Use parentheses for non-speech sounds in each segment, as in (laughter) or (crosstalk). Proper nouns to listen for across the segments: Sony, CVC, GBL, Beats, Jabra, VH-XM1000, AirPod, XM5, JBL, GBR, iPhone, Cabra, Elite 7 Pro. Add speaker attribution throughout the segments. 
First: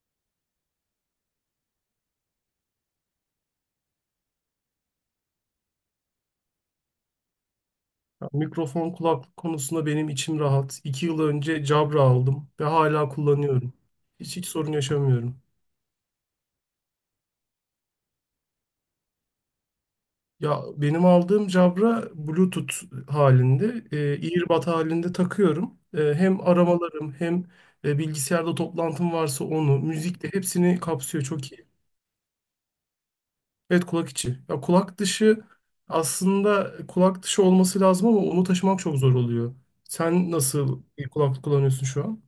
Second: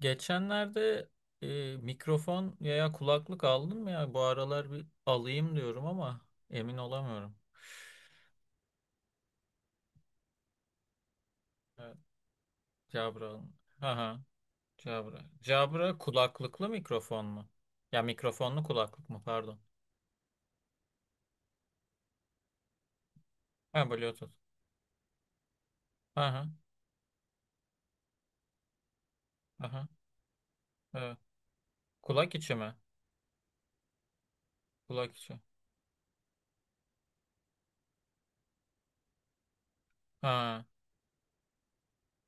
Speaker 1: Geçenlerde mikrofon veya kulaklık aldım ya, bu aralar bir alayım diyorum ama emin olamıyorum.
Speaker 2: Ya, mikrofon kulaklık konusunda benim içim rahat. 2 yıl önce
Speaker 1: Evet,
Speaker 2: Jabra aldım ve hala
Speaker 1: Cabra.
Speaker 2: kullanıyorum.
Speaker 1: Aha,
Speaker 2: Hiç sorun
Speaker 1: Cabra.
Speaker 2: yaşamıyorum.
Speaker 1: Cabra kulaklıklı mikrofon mu? Ya, mikrofonlu kulaklık mı pardon.
Speaker 2: Ya benim aldığım Jabra Bluetooth
Speaker 1: Ha,
Speaker 2: halinde,
Speaker 1: Bluetooth.
Speaker 2: earbud halinde takıyorum. Hem
Speaker 1: Aha,
Speaker 2: aramalarım hem bilgisayarda toplantım varsa onu,
Speaker 1: aha.
Speaker 2: müzikle hepsini
Speaker 1: Evet.
Speaker 2: kapsıyor. Çok iyi.
Speaker 1: Kulak içi mi?
Speaker 2: Evet, kulak içi. Ya kulak
Speaker 1: Kulak içi.
Speaker 2: dışı aslında kulak dışı olması lazım ama onu taşımak çok zor oluyor. Sen
Speaker 1: Ha.
Speaker 2: nasıl bir kulaklık kullanıyorsun şu an?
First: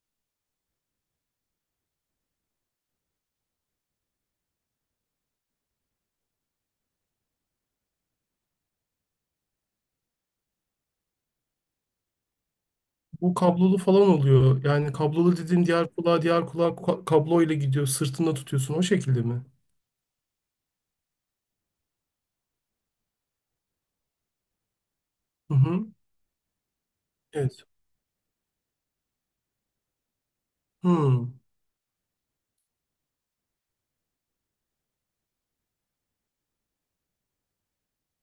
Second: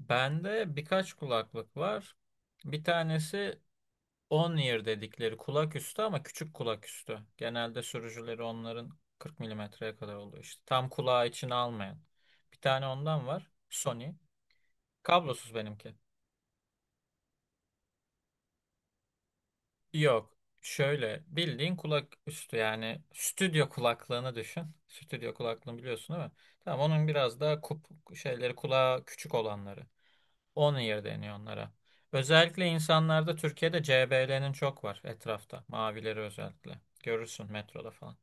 Speaker 1: Bende birkaç kulaklık var. Bir tanesi on ear dedikleri, kulak üstü ama küçük kulak üstü. Genelde sürücüleri onların 40 mm'ye kadar oluyor işte. Tam kulağı içine almayan. Bir tane ondan
Speaker 2: Bu
Speaker 1: var.
Speaker 2: kablolu falan
Speaker 1: Sony.
Speaker 2: oluyor. Yani kablolu
Speaker 1: Kablosuz
Speaker 2: dediğin
Speaker 1: benimki.
Speaker 2: diğer kulağa kablo ile gidiyor. Sırtında tutuyorsun o şekilde mi?
Speaker 1: Yok. Şöyle bildiğin kulak üstü, yani stüdyo kulaklığını düşün. Stüdyo
Speaker 2: Hı
Speaker 1: kulaklığını
Speaker 2: hı.
Speaker 1: biliyorsun, değil mi? Tamam, onun biraz daha
Speaker 2: Evet.
Speaker 1: şeyleri, kulağı küçük olanları. On ear
Speaker 2: Hı.
Speaker 1: deniyor onlara. Özellikle insanlarda Türkiye'de CBL'nin çok var etrafta. Mavileri özellikle. Görürsün metroda falan.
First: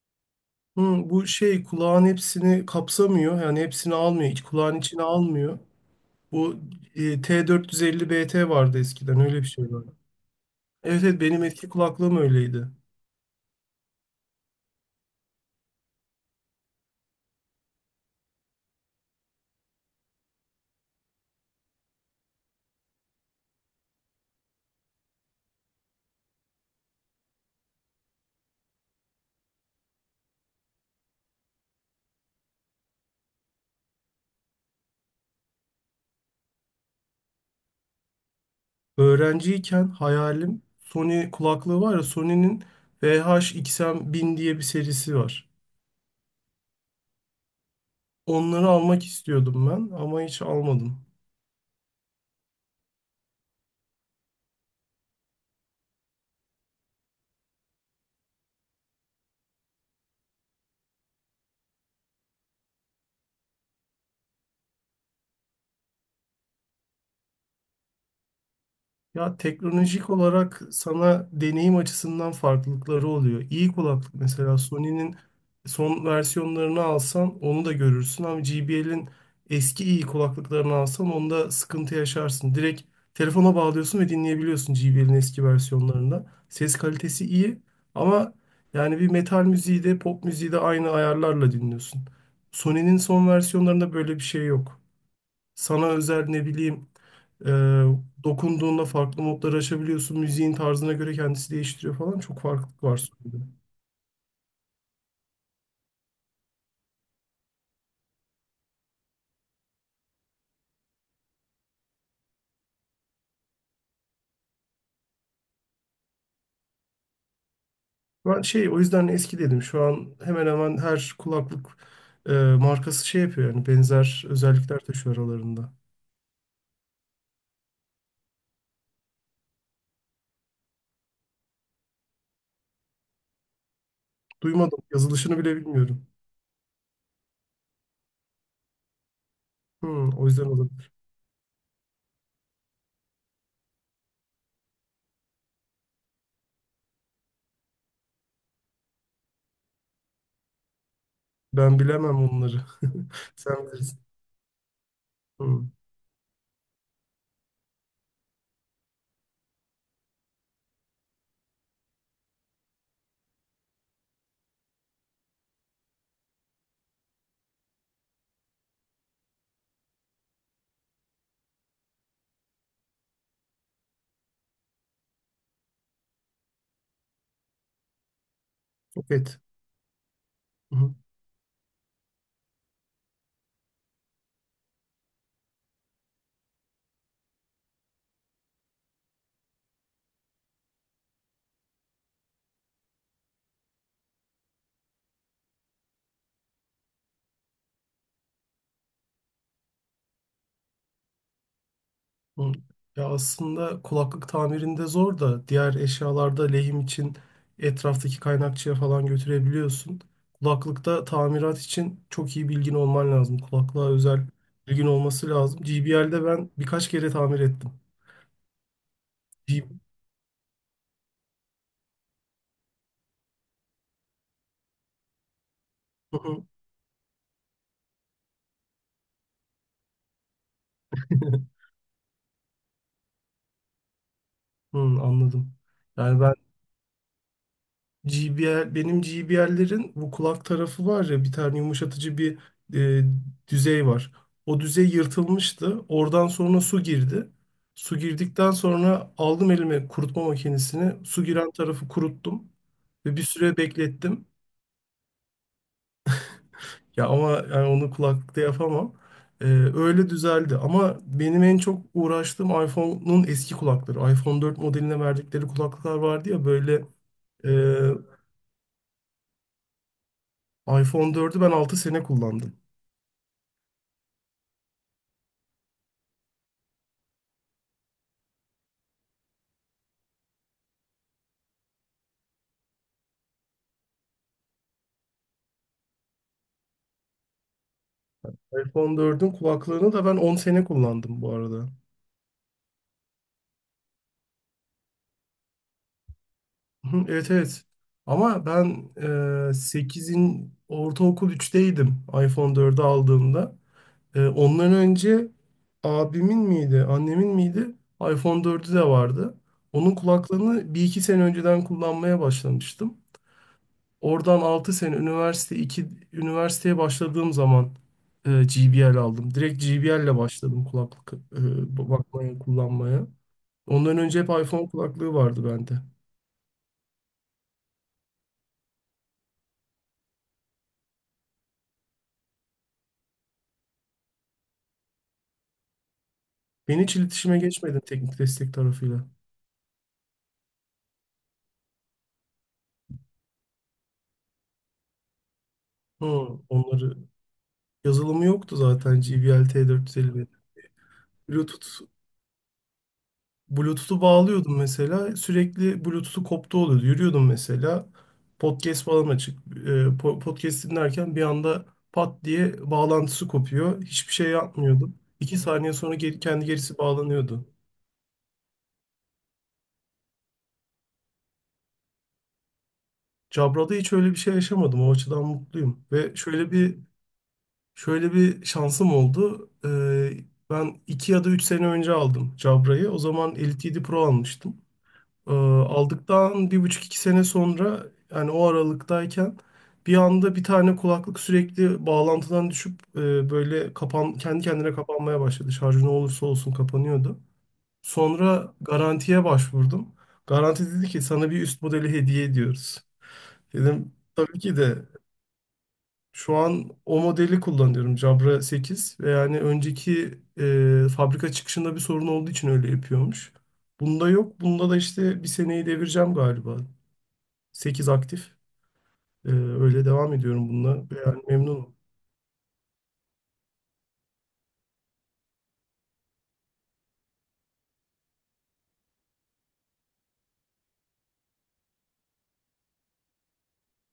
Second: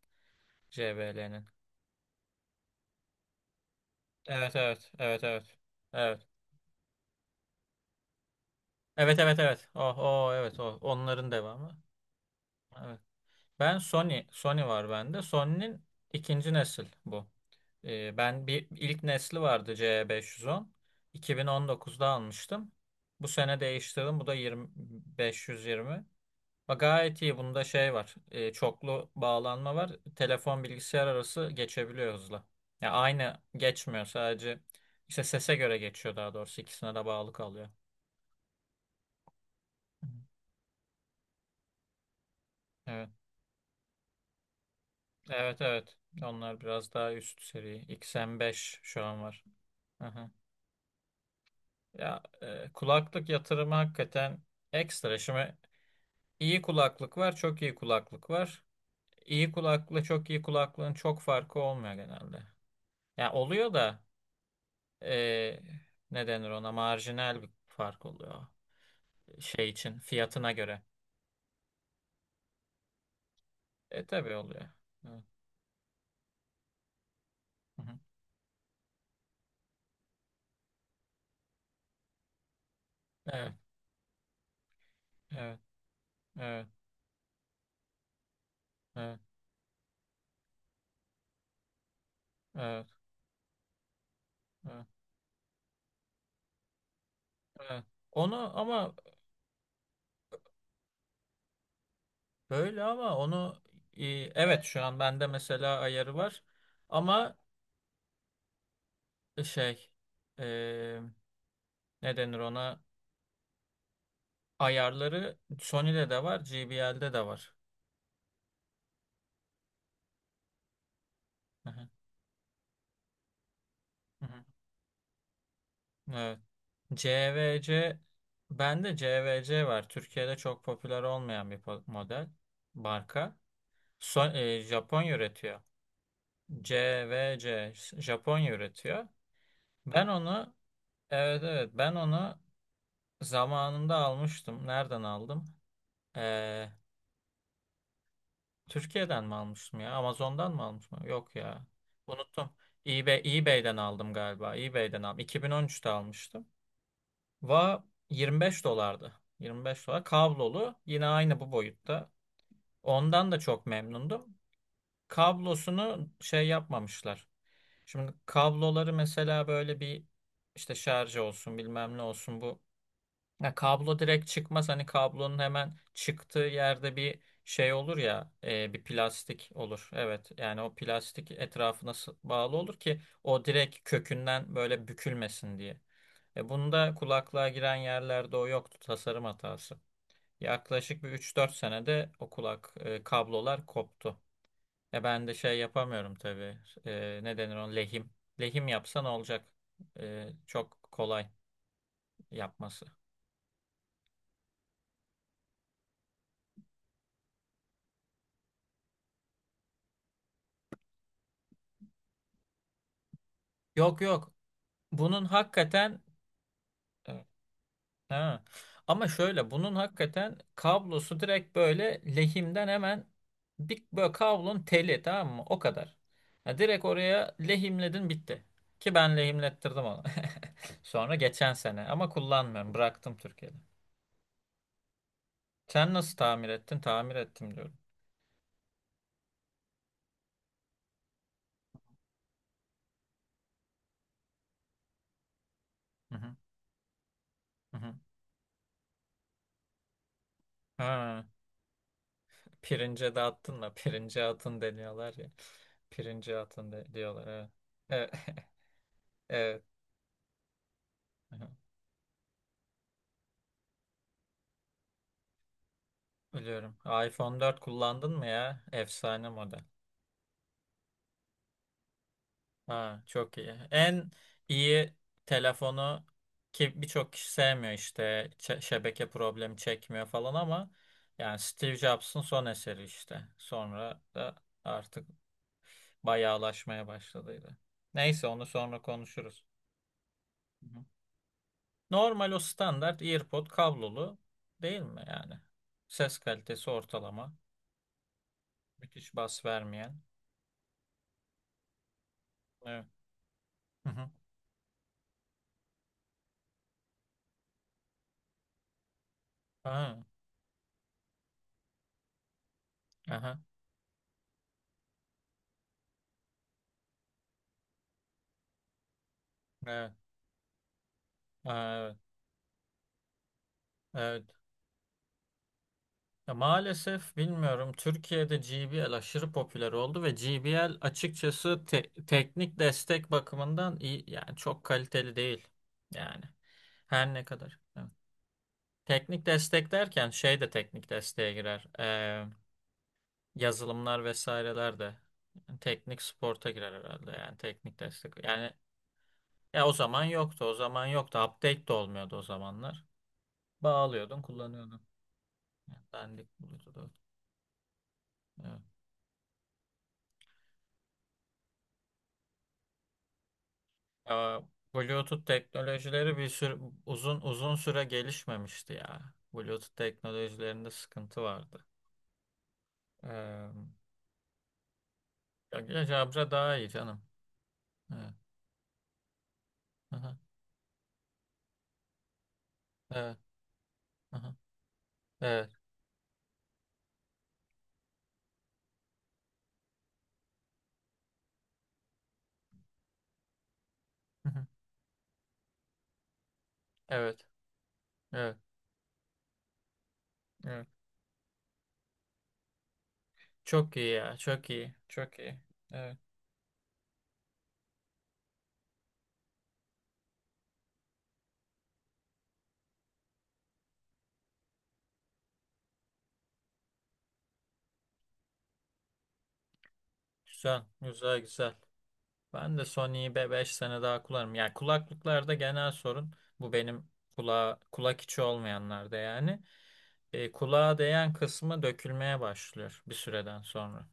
Speaker 2: Hı, bu
Speaker 1: JBL'nin.
Speaker 2: şey kulağın hepsini kapsamıyor. Yani hepsini almıyor.
Speaker 1: Evet,
Speaker 2: Kulağın
Speaker 1: evet,
Speaker 2: içine
Speaker 1: evet, evet.
Speaker 2: almıyor.
Speaker 1: Evet.
Speaker 2: Bu T450 BT vardı,
Speaker 1: Evet,
Speaker 2: eskiden öyle
Speaker 1: evet,
Speaker 2: bir
Speaker 1: evet.
Speaker 2: şey vardı.
Speaker 1: Oh, oh, evet, o
Speaker 2: Evet evet,
Speaker 1: onların
Speaker 2: benim eski
Speaker 1: devamı.
Speaker 2: kulaklığım öyleydi.
Speaker 1: Evet. Ben, Sony var bende. Sony'nin ikinci nesil bu. Ben bir ilk nesli vardı, C510. 2019'da almıştım. Bu sene değiştirdim. Bu da 20, 520. Bak, gayet iyi. Bunda şey var. Çoklu bağlanma var. Telefon bilgisayar arası geçebiliyor hızla. Ya, aynı geçmiyor sadece. İşte sese göre geçiyor daha doğrusu. İkisine de bağlı kalıyor.
Speaker 2: Öğrenciyken hayalim Sony kulaklığı var ya, Sony'nin
Speaker 1: Evet.
Speaker 2: VH-XM1000 diye bir serisi var.
Speaker 1: Evet, evet. Onlar biraz daha üst seri.
Speaker 2: Onları
Speaker 1: XM5 şu
Speaker 2: almak
Speaker 1: an var.
Speaker 2: istiyordum ben ama
Speaker 1: Aha.
Speaker 2: hiç almadım.
Speaker 1: Ya, kulaklık yatırımı hakikaten ekstra. Şimdi iyi kulaklık var, çok iyi kulaklık var. İyi kulaklıkla çok iyi kulaklığın çok farkı olmuyor genelde. Ya, oluyor da e, ne denir ona, marjinal bir fark oluyor
Speaker 2: Ya
Speaker 1: şey için,
Speaker 2: teknolojik
Speaker 1: fiyatına
Speaker 2: olarak
Speaker 1: göre.
Speaker 2: sana deneyim açısından farklılıkları oluyor. İyi kulaklık,
Speaker 1: Tabii
Speaker 2: mesela
Speaker 1: oluyor.
Speaker 2: Sony'nin
Speaker 1: Evet.
Speaker 2: son versiyonlarını alsan onu da
Speaker 1: Hı hı.
Speaker 2: görürsün ama JBL'in eski iyi kulaklıklarını alsan onda sıkıntı yaşarsın. Direkt
Speaker 1: Evet,
Speaker 2: telefona bağlıyorsun ve dinleyebiliyorsun JBL'in eski
Speaker 1: evet,
Speaker 2: versiyonlarında.
Speaker 1: evet,
Speaker 2: Ses kalitesi iyi ama yani bir
Speaker 1: evet,
Speaker 2: metal müziği de pop müziği de aynı ayarlarla dinliyorsun.
Speaker 1: evet,
Speaker 2: Sony'nin son versiyonlarında böyle bir şey yok.
Speaker 1: evet,
Speaker 2: Sana özel, ne bileyim, ee,
Speaker 1: evet. Onu
Speaker 2: dokunduğunda
Speaker 1: ama
Speaker 2: farklı modları açabiliyorsun. Müziğin tarzına göre kendisi değiştiriyor falan. Çok farklılık
Speaker 1: böyle,
Speaker 2: var
Speaker 1: ama
Speaker 2: sonunda.
Speaker 1: onu e, evet, şu an bende mesela ayarı var ama şey, e, ne denir ona, ayarları Sony'de de var, JBL'de de var.
Speaker 2: Ben şey, o yüzden eski dedim. Şu an hemen hemen her
Speaker 1: Hı
Speaker 2: kulaklık
Speaker 1: hı,
Speaker 2: markası şey yapıyor, yani
Speaker 1: hı
Speaker 2: benzer
Speaker 1: hı.
Speaker 2: özellikler taşıyor aralarında.
Speaker 1: Evet. CVC, bende CVC var. Türkiye'de çok popüler olmayan bir model, marka.
Speaker 2: Duymadım.
Speaker 1: Japonya
Speaker 2: Yazılışını bile
Speaker 1: üretiyor.
Speaker 2: bilmiyorum.
Speaker 1: CVC Japonya üretiyor. Ben
Speaker 2: Hmm, o yüzden
Speaker 1: onu,
Speaker 2: olabilir.
Speaker 1: evet, evet, ben onu zamanında almıştım. Nereden aldım? Ee, Türkiye'den mi almıştım ya? Amazon'dan mı almıştım? Yok ya.
Speaker 2: Ben bilemem
Speaker 1: Unuttum.
Speaker 2: onları. (laughs)
Speaker 1: eBay,
Speaker 2: Sen
Speaker 1: eBay'den
Speaker 2: bilirsin.
Speaker 1: aldım galiba. eBay'den aldım.
Speaker 2: Hmm,
Speaker 1: 2013'te almıştım. Va 25 dolardı. 25 dolar. Kablolu. Yine aynı bu boyutta. Ondan da çok memnundum. Kablosunu şey yapmamışlar. Şimdi kabloları mesela böyle bir, işte şarj olsun, bilmem ne olsun bu. Ya, kablo direkt çıkmaz. Hani kablonun hemen çıktığı yerde bir şey olur ya, bir
Speaker 2: evet.
Speaker 1: plastik olur. Evet yani o plastik etrafına bağlı olur ki o direkt kökünden böyle bükülmesin diye. Bunda kulaklığa giren yerlerde o yoktu, tasarım hatası. Yaklaşık bir 3-4 senede o kulak, kablolar koptu. Ben de şey yapamıyorum tabii. Ne denir on lehim. Lehim yapsan olacak. Çok kolay
Speaker 2: Hı.
Speaker 1: yapması.
Speaker 2: Ya aslında kulaklık tamirinde zor da, diğer eşyalarda lehim için etraftaki kaynakçıya falan götürebiliyorsun. Kulaklıkta tamirat için çok iyi bilgin olman lazım. Kulaklığa
Speaker 1: Yok,
Speaker 2: özel
Speaker 1: yok.
Speaker 2: bilgin
Speaker 1: Bunun
Speaker 2: olması lazım.
Speaker 1: hakikaten,
Speaker 2: GBL'de ben birkaç kere
Speaker 1: e,
Speaker 2: tamir ettim.
Speaker 1: ha. Ama şöyle,
Speaker 2: G-
Speaker 1: bunun hakikaten kablosu direkt böyle lehimden hemen bir, böyle kablonun teli, tamam mı? O kadar. Ya, direkt oraya lehimledin, bitti. Ki ben lehimlettirdim onu. (laughs) Sonra geçen
Speaker 2: (laughs)
Speaker 1: sene ama kullanmıyorum. Bıraktım Türkiye'de.
Speaker 2: Hı, anladım.
Speaker 1: Sen nasıl
Speaker 2: Yani ben
Speaker 1: tamir ettin? Tamir ettim diyorum.
Speaker 2: G B R benim G B GBR'lerin bu kulak tarafı var ya, bir tane yumuşatıcı bir e, düzey var. O düzey yırtılmıştı.
Speaker 1: Hı
Speaker 2: Oradan
Speaker 1: hı.
Speaker 2: sonra su girdi.
Speaker 1: Hı hı.
Speaker 2: Su girdikten sonra aldım elime kurutma makinesini.
Speaker 1: Ha,
Speaker 2: Su giren tarafı kuruttum
Speaker 1: pirince
Speaker 2: ve bir
Speaker 1: dağıttın
Speaker 2: süre
Speaker 1: mı? Pirince
Speaker 2: beklettim.
Speaker 1: atın deniyorlar ya. Pirince atın de
Speaker 2: Ya
Speaker 1: diyorlar,
Speaker 2: ama
Speaker 1: evet.
Speaker 2: yani onu
Speaker 1: Evet.
Speaker 2: kulaklıkta yapamam.
Speaker 1: (laughs)
Speaker 2: Öyle düzeldi. Ama benim
Speaker 1: Evet.
Speaker 2: en çok uğraştığım iPhone'un eski kulakları. iPhone 4 modeline verdikleri kulaklıklar vardı ya,
Speaker 1: Biliyorum.
Speaker 2: böyle,
Speaker 1: iPhone
Speaker 2: e,
Speaker 1: dört kullandın mı ya? Efsane model.
Speaker 2: iPhone 4'ü ben 6 sene kullandım.
Speaker 1: Ha, çok iyi. En iyi telefonu, ki birçok kişi sevmiyor işte, şebeke problemi çekmiyor falan ama yani Steve Jobs'ın son eseri işte. Sonra da artık bayağılaşmaya başladıydı. Neyse, onu sonra
Speaker 2: iPhone 4'ün
Speaker 1: konuşuruz.
Speaker 2: kulaklığını da ben 10 sene
Speaker 1: Hı hı.
Speaker 2: kullandım bu arada.
Speaker 1: Normal o standart AirPod kablolu, değil mi yani? Ses kalitesi
Speaker 2: Hı, evet
Speaker 1: ortalama.
Speaker 2: evet. Ama ben
Speaker 1: Müthiş bas vermeyen.
Speaker 2: 8'in, ortaokul üçteydim iPhone 4'ü
Speaker 1: Evet.
Speaker 2: aldığımda.
Speaker 1: Hı hı.
Speaker 2: Ondan önce abimin miydi, annemin miydi? iPhone 4'ü de vardı. Onun
Speaker 1: Ha,
Speaker 2: kulaklığını bir iki sene önceden kullanmaya başlamıştım.
Speaker 1: aha.
Speaker 2: Oradan 6 sene üniversite, 2 üniversiteye başladığım zaman GBL aldım. Direkt
Speaker 1: Evet,
Speaker 2: GBL ile başladım kulaklık,
Speaker 1: evet,
Speaker 2: bakmaya, kullanmaya. Ondan önce
Speaker 1: evet.
Speaker 2: hep iPhone kulaklığı vardı bende.
Speaker 1: Ya, maalesef bilmiyorum, Türkiye'de GBL aşırı popüler oldu ve GBL açıkçası teknik destek bakımından iyi yani çok kaliteli değil. Yani
Speaker 2: Ben hiç
Speaker 1: her ne
Speaker 2: iletişime
Speaker 1: kadar.
Speaker 2: geçmedim
Speaker 1: Evet.
Speaker 2: teknik destek tarafıyla.
Speaker 1: Teknik destek derken şey de teknik desteğe girer. Yazılımlar vesaireler de, yani teknik
Speaker 2: Hı,
Speaker 1: sporta girer
Speaker 2: onları,
Speaker 1: herhalde yani teknik destek.
Speaker 2: yazılımı
Speaker 1: Yani
Speaker 2: yoktu zaten GBL
Speaker 1: ya, o zaman
Speaker 2: T450.
Speaker 1: yoktu, o zaman yoktu, update
Speaker 2: Bluetooth
Speaker 1: de olmuyordu o zamanlar.
Speaker 2: Bluetooth'u
Speaker 1: Bağlıyordun,
Speaker 2: bağlıyordum
Speaker 1: kullanıyordun.
Speaker 2: mesela.
Speaker 1: Yani
Speaker 2: Sürekli Bluetooth'u
Speaker 1: dandik
Speaker 2: koptu oluyordu.
Speaker 1: buluyordu.
Speaker 2: Yürüyordum mesela. Podcast falan açık. E, podcast dinlerken bir anda pat diye bağlantısı kopuyor. Hiçbir şey
Speaker 1: Ya,
Speaker 2: yapmıyordum.
Speaker 1: Bluetooth
Speaker 2: 2 saniye sonra
Speaker 1: teknolojileri
Speaker 2: geri,
Speaker 1: bir
Speaker 2: kendi
Speaker 1: sürü,
Speaker 2: gerisi
Speaker 1: uzun
Speaker 2: bağlanıyordu.
Speaker 1: uzun süre gelişmemişti ya. Bluetooth teknolojilerinde sıkıntı vardı. Ee,
Speaker 2: Cabra'da hiç öyle bir şey yaşamadım. O açıdan
Speaker 1: ya
Speaker 2: mutluyum.
Speaker 1: ya
Speaker 2: Ve
Speaker 1: Jabra
Speaker 2: şöyle
Speaker 1: daha iyi
Speaker 2: bir
Speaker 1: canım. Evet.
Speaker 2: şöyle bir şansım oldu.
Speaker 1: Aha.
Speaker 2: Ben iki ya da üç sene önce aldım Cabra'yı. O
Speaker 1: Evet.
Speaker 2: zaman Elite 7 Pro
Speaker 1: Aha.
Speaker 2: almıştım.
Speaker 1: Evet.
Speaker 2: Aldıktan bir buçuk iki sene sonra, yani o aralıktayken, bir anda bir tane kulaklık sürekli bağlantıdan düşüp, böyle kapan, kendi
Speaker 1: Hı-hı.
Speaker 2: kendine kapanmaya başladı. Şarjı ne olursa olsun kapanıyordu.
Speaker 1: Evet. Evet.
Speaker 2: Sonra garantiye başvurdum.
Speaker 1: Evet.
Speaker 2: Garanti dedi ki sana bir üst modeli hediye ediyoruz.
Speaker 1: Çok iyi
Speaker 2: Dedim
Speaker 1: ya.
Speaker 2: tabii
Speaker 1: Çok
Speaker 2: ki
Speaker 1: iyi.
Speaker 2: de,
Speaker 1: Çok iyi. Evet.
Speaker 2: şu an o modeli kullanıyorum, Jabra sekiz, ve yani önceki, fabrika çıkışında bir sorun olduğu için öyle yapıyormuş. Bunda yok. Bunda da işte bir seneyi devireceğim galiba. 8 aktif. Öyle devam ediyorum
Speaker 1: Güzel.
Speaker 2: bununla.
Speaker 1: Güzel,
Speaker 2: Yani
Speaker 1: güzel.
Speaker 2: memnunum.
Speaker 1: Ben de Sony'yi 5 sene daha kullanırım. Yani kulaklıklarda genel sorun bu benim, kulağa, kulak içi olmayanlarda yani. Kulağa değen kısmı dökülmeye başlıyor bir süreden sonra.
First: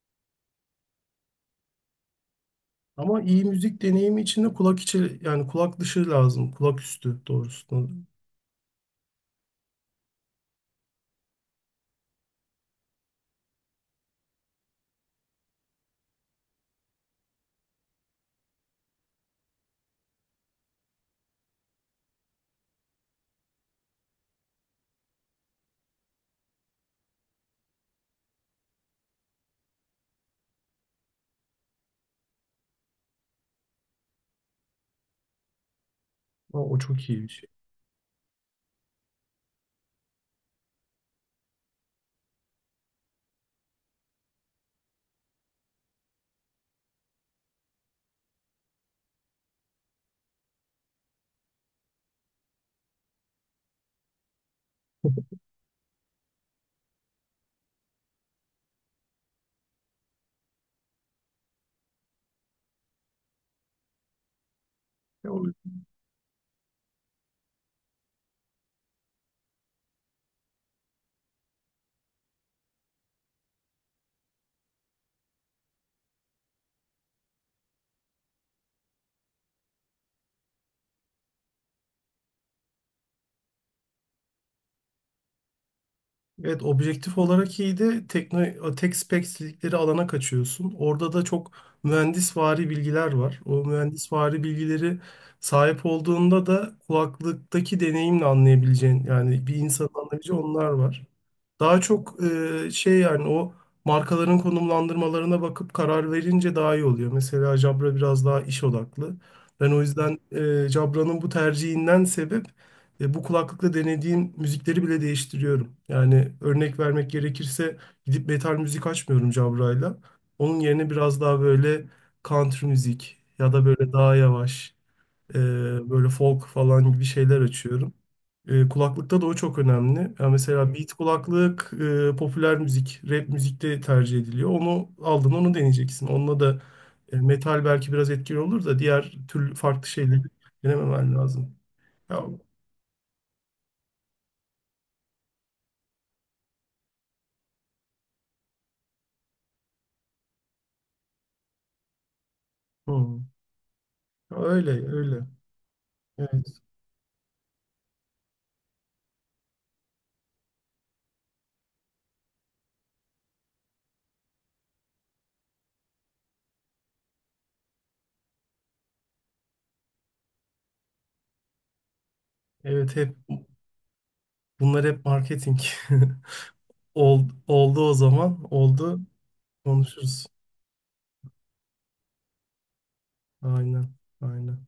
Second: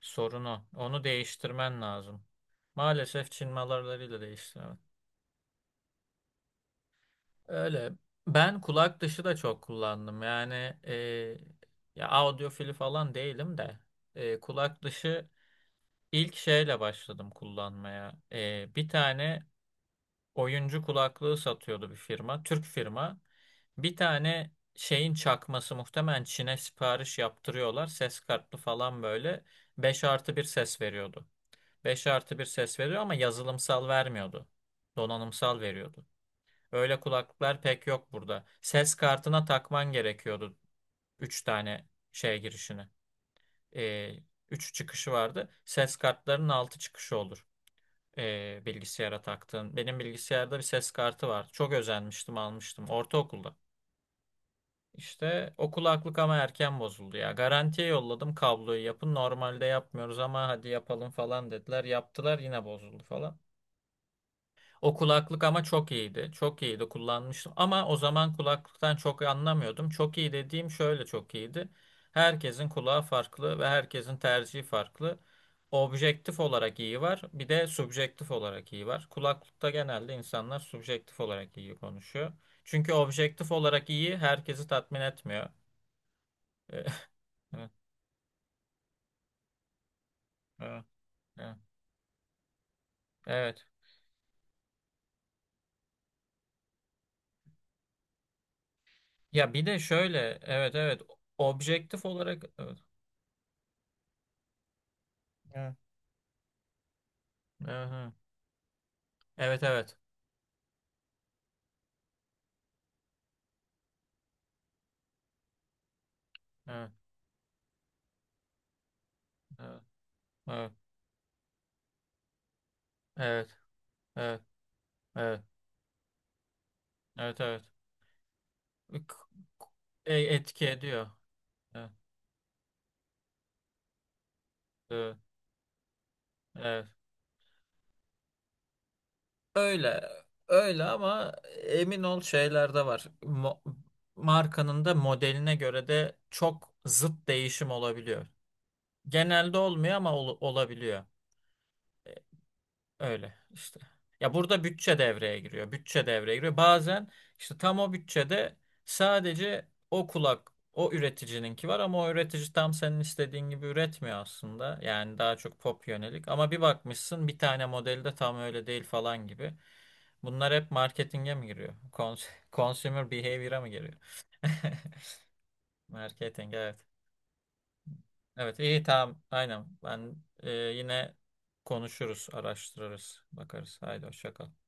Speaker 1: Sorun o. Onu değiştirmen lazım.
Speaker 2: Ama
Speaker 1: Maalesef
Speaker 2: iyi
Speaker 1: Çin
Speaker 2: müzik
Speaker 1: malarlarıyla
Speaker 2: deneyimi için de
Speaker 1: değiştiremem.
Speaker 2: kulak içi, yani kulak dışı lazım. Kulak üstü doğrusu.
Speaker 1: Öyle. Ben kulak dışı da çok kullandım. Yani, e, ya, audiofili falan değilim de kulak dışı, ilk şeyle başladım kullanmaya. Bir tane oyuncu kulaklığı satıyordu bir firma. Türk firma. Bir tane şeyin çakması, muhtemelen Çin'e sipariş yaptırıyorlar. Ses kartlı falan, böyle 5 artı bir ses veriyordu. 5 artı bir ses veriyor ama yazılımsal vermiyordu. Donanımsal veriyordu.
Speaker 2: Ama o
Speaker 1: Öyle
Speaker 2: çok iyi bir şey.
Speaker 1: kulaklıklar pek yok burada. Ses kartına takman gerekiyordu 3 tane şey girişini. Ee, 3 çıkışı vardı. Ses kartlarının 6 çıkışı olur, bilgisayara taktığım. Benim bilgisayarda bir ses kartı vardı. Çok özenmiştim, almıştım ortaokulda.
Speaker 2: (laughs)
Speaker 1: İşte o kulaklık ama erken bozuldu ya. Garantiye yolladım, kabloyu yapın. Normalde yapmıyoruz ama hadi yapalım falan dediler. Yaptılar, yine bozuldu falan. O
Speaker 2: Ya
Speaker 1: kulaklık
Speaker 2: o-
Speaker 1: ama çok iyiydi. Çok iyiydi, kullanmıştım. Ama o zaman kulaklıktan çok anlamıyordum. Çok iyi dediğim şöyle çok iyiydi. Herkesin kulağı farklı ve herkesin tercihi farklı. Objektif olarak iyi var. Bir de subjektif olarak iyi var. Kulaklıkta genelde insanlar subjektif olarak iyi konuşuyor. Çünkü objektif olarak iyi herkesi tatmin etmiyor.
Speaker 2: Evet,
Speaker 1: (laughs)
Speaker 2: objektif olarak
Speaker 1: Evet,
Speaker 2: iyiydi. Tekno, tek spek dedikleri alana kaçıyorsun.
Speaker 1: evet,
Speaker 2: Orada da çok
Speaker 1: evet.
Speaker 2: mühendisvari bilgiler var. O
Speaker 1: Evet.
Speaker 2: mühendisvari bilgileri sahip olduğunda da kulaklıktaki deneyimle anlayabileceğin, yani
Speaker 1: Ya
Speaker 2: bir
Speaker 1: bir de
Speaker 2: insanın
Speaker 1: şöyle,
Speaker 2: anlayabileceği onlar
Speaker 1: evet, evet,
Speaker 2: var. Daha
Speaker 1: objektif
Speaker 2: çok
Speaker 1: olarak, evet,
Speaker 2: şey, yani o markaların konumlandırmalarına
Speaker 1: evet.
Speaker 2: bakıp karar verince daha iyi oluyor. Mesela Jabra
Speaker 1: Aha.
Speaker 2: biraz daha iş odaklı.
Speaker 1: Evet,
Speaker 2: Ben o
Speaker 1: evet.
Speaker 2: yüzden Jabra'nın bu tercihinden sebep bu kulaklıkla denediğim müzikleri bile değiştiriyorum. Yani örnek
Speaker 1: Evet.
Speaker 2: vermek gerekirse gidip metal müzik açmıyorum
Speaker 1: Evet,
Speaker 2: Jabra'yla. Onun
Speaker 1: evet,
Speaker 2: yerine biraz daha böyle country müzik,
Speaker 1: evet,
Speaker 2: ya da böyle daha
Speaker 1: evet,
Speaker 2: yavaş. Ee, Böyle folk falan gibi
Speaker 1: evet, evet.
Speaker 2: şeyler
Speaker 1: Evet.
Speaker 2: açıyorum.
Speaker 1: K-
Speaker 2: Kulaklıkta da o çok
Speaker 1: k-
Speaker 2: önemli. Yani
Speaker 1: Etki
Speaker 2: mesela beat
Speaker 1: ediyor.
Speaker 2: kulaklık
Speaker 1: Evet,
Speaker 2: popüler müzik, rap müzikte tercih ediliyor. Onu
Speaker 1: evet,
Speaker 2: aldın, onu deneyeceksin. Onunla da
Speaker 1: evet.
Speaker 2: metal belki biraz etkili olur da, diğer türlü farklı
Speaker 1: Öyle,
Speaker 2: şeyleri
Speaker 1: öyle
Speaker 2: denememen
Speaker 1: ama
Speaker 2: lazım.
Speaker 1: emin ol
Speaker 2: Ya,
Speaker 1: şeyler de var. Markanın da modeline göre de çok zıt değişim olabiliyor. Genelde olmuyor ama olabiliyor.
Speaker 2: hı,
Speaker 1: Öyle işte. Ya, burada
Speaker 2: öyle
Speaker 1: bütçe
Speaker 2: öyle.
Speaker 1: devreye giriyor. Bütçe devreye
Speaker 2: Evet.
Speaker 1: giriyor. Bazen işte tam o bütçede sadece o kulak, o üreticininki var ama o üretici tam senin istediğin gibi üretmiyor aslında. Yani daha çok pop yönelik. Ama bir bakmışsın, bir tane modeli de tam öyle değil falan gibi. Bunlar hep marketinge mi giriyor? (laughs)
Speaker 2: Evet
Speaker 1: Consumer
Speaker 2: hep
Speaker 1: behavior'a mı giriyor? (laughs)
Speaker 2: bunlar hep marketing.
Speaker 1: Marketing, evet.
Speaker 2: (laughs) Oldu o zaman.
Speaker 1: Evet, iyi,
Speaker 2: Oldu.
Speaker 1: tamam aynen. Ben,
Speaker 2: Konuşuruz.
Speaker 1: yine konuşuruz, araştırırız, bakarız.
Speaker 2: Aynen.
Speaker 1: Haydi hoşça kal.
Speaker 2: Aynen.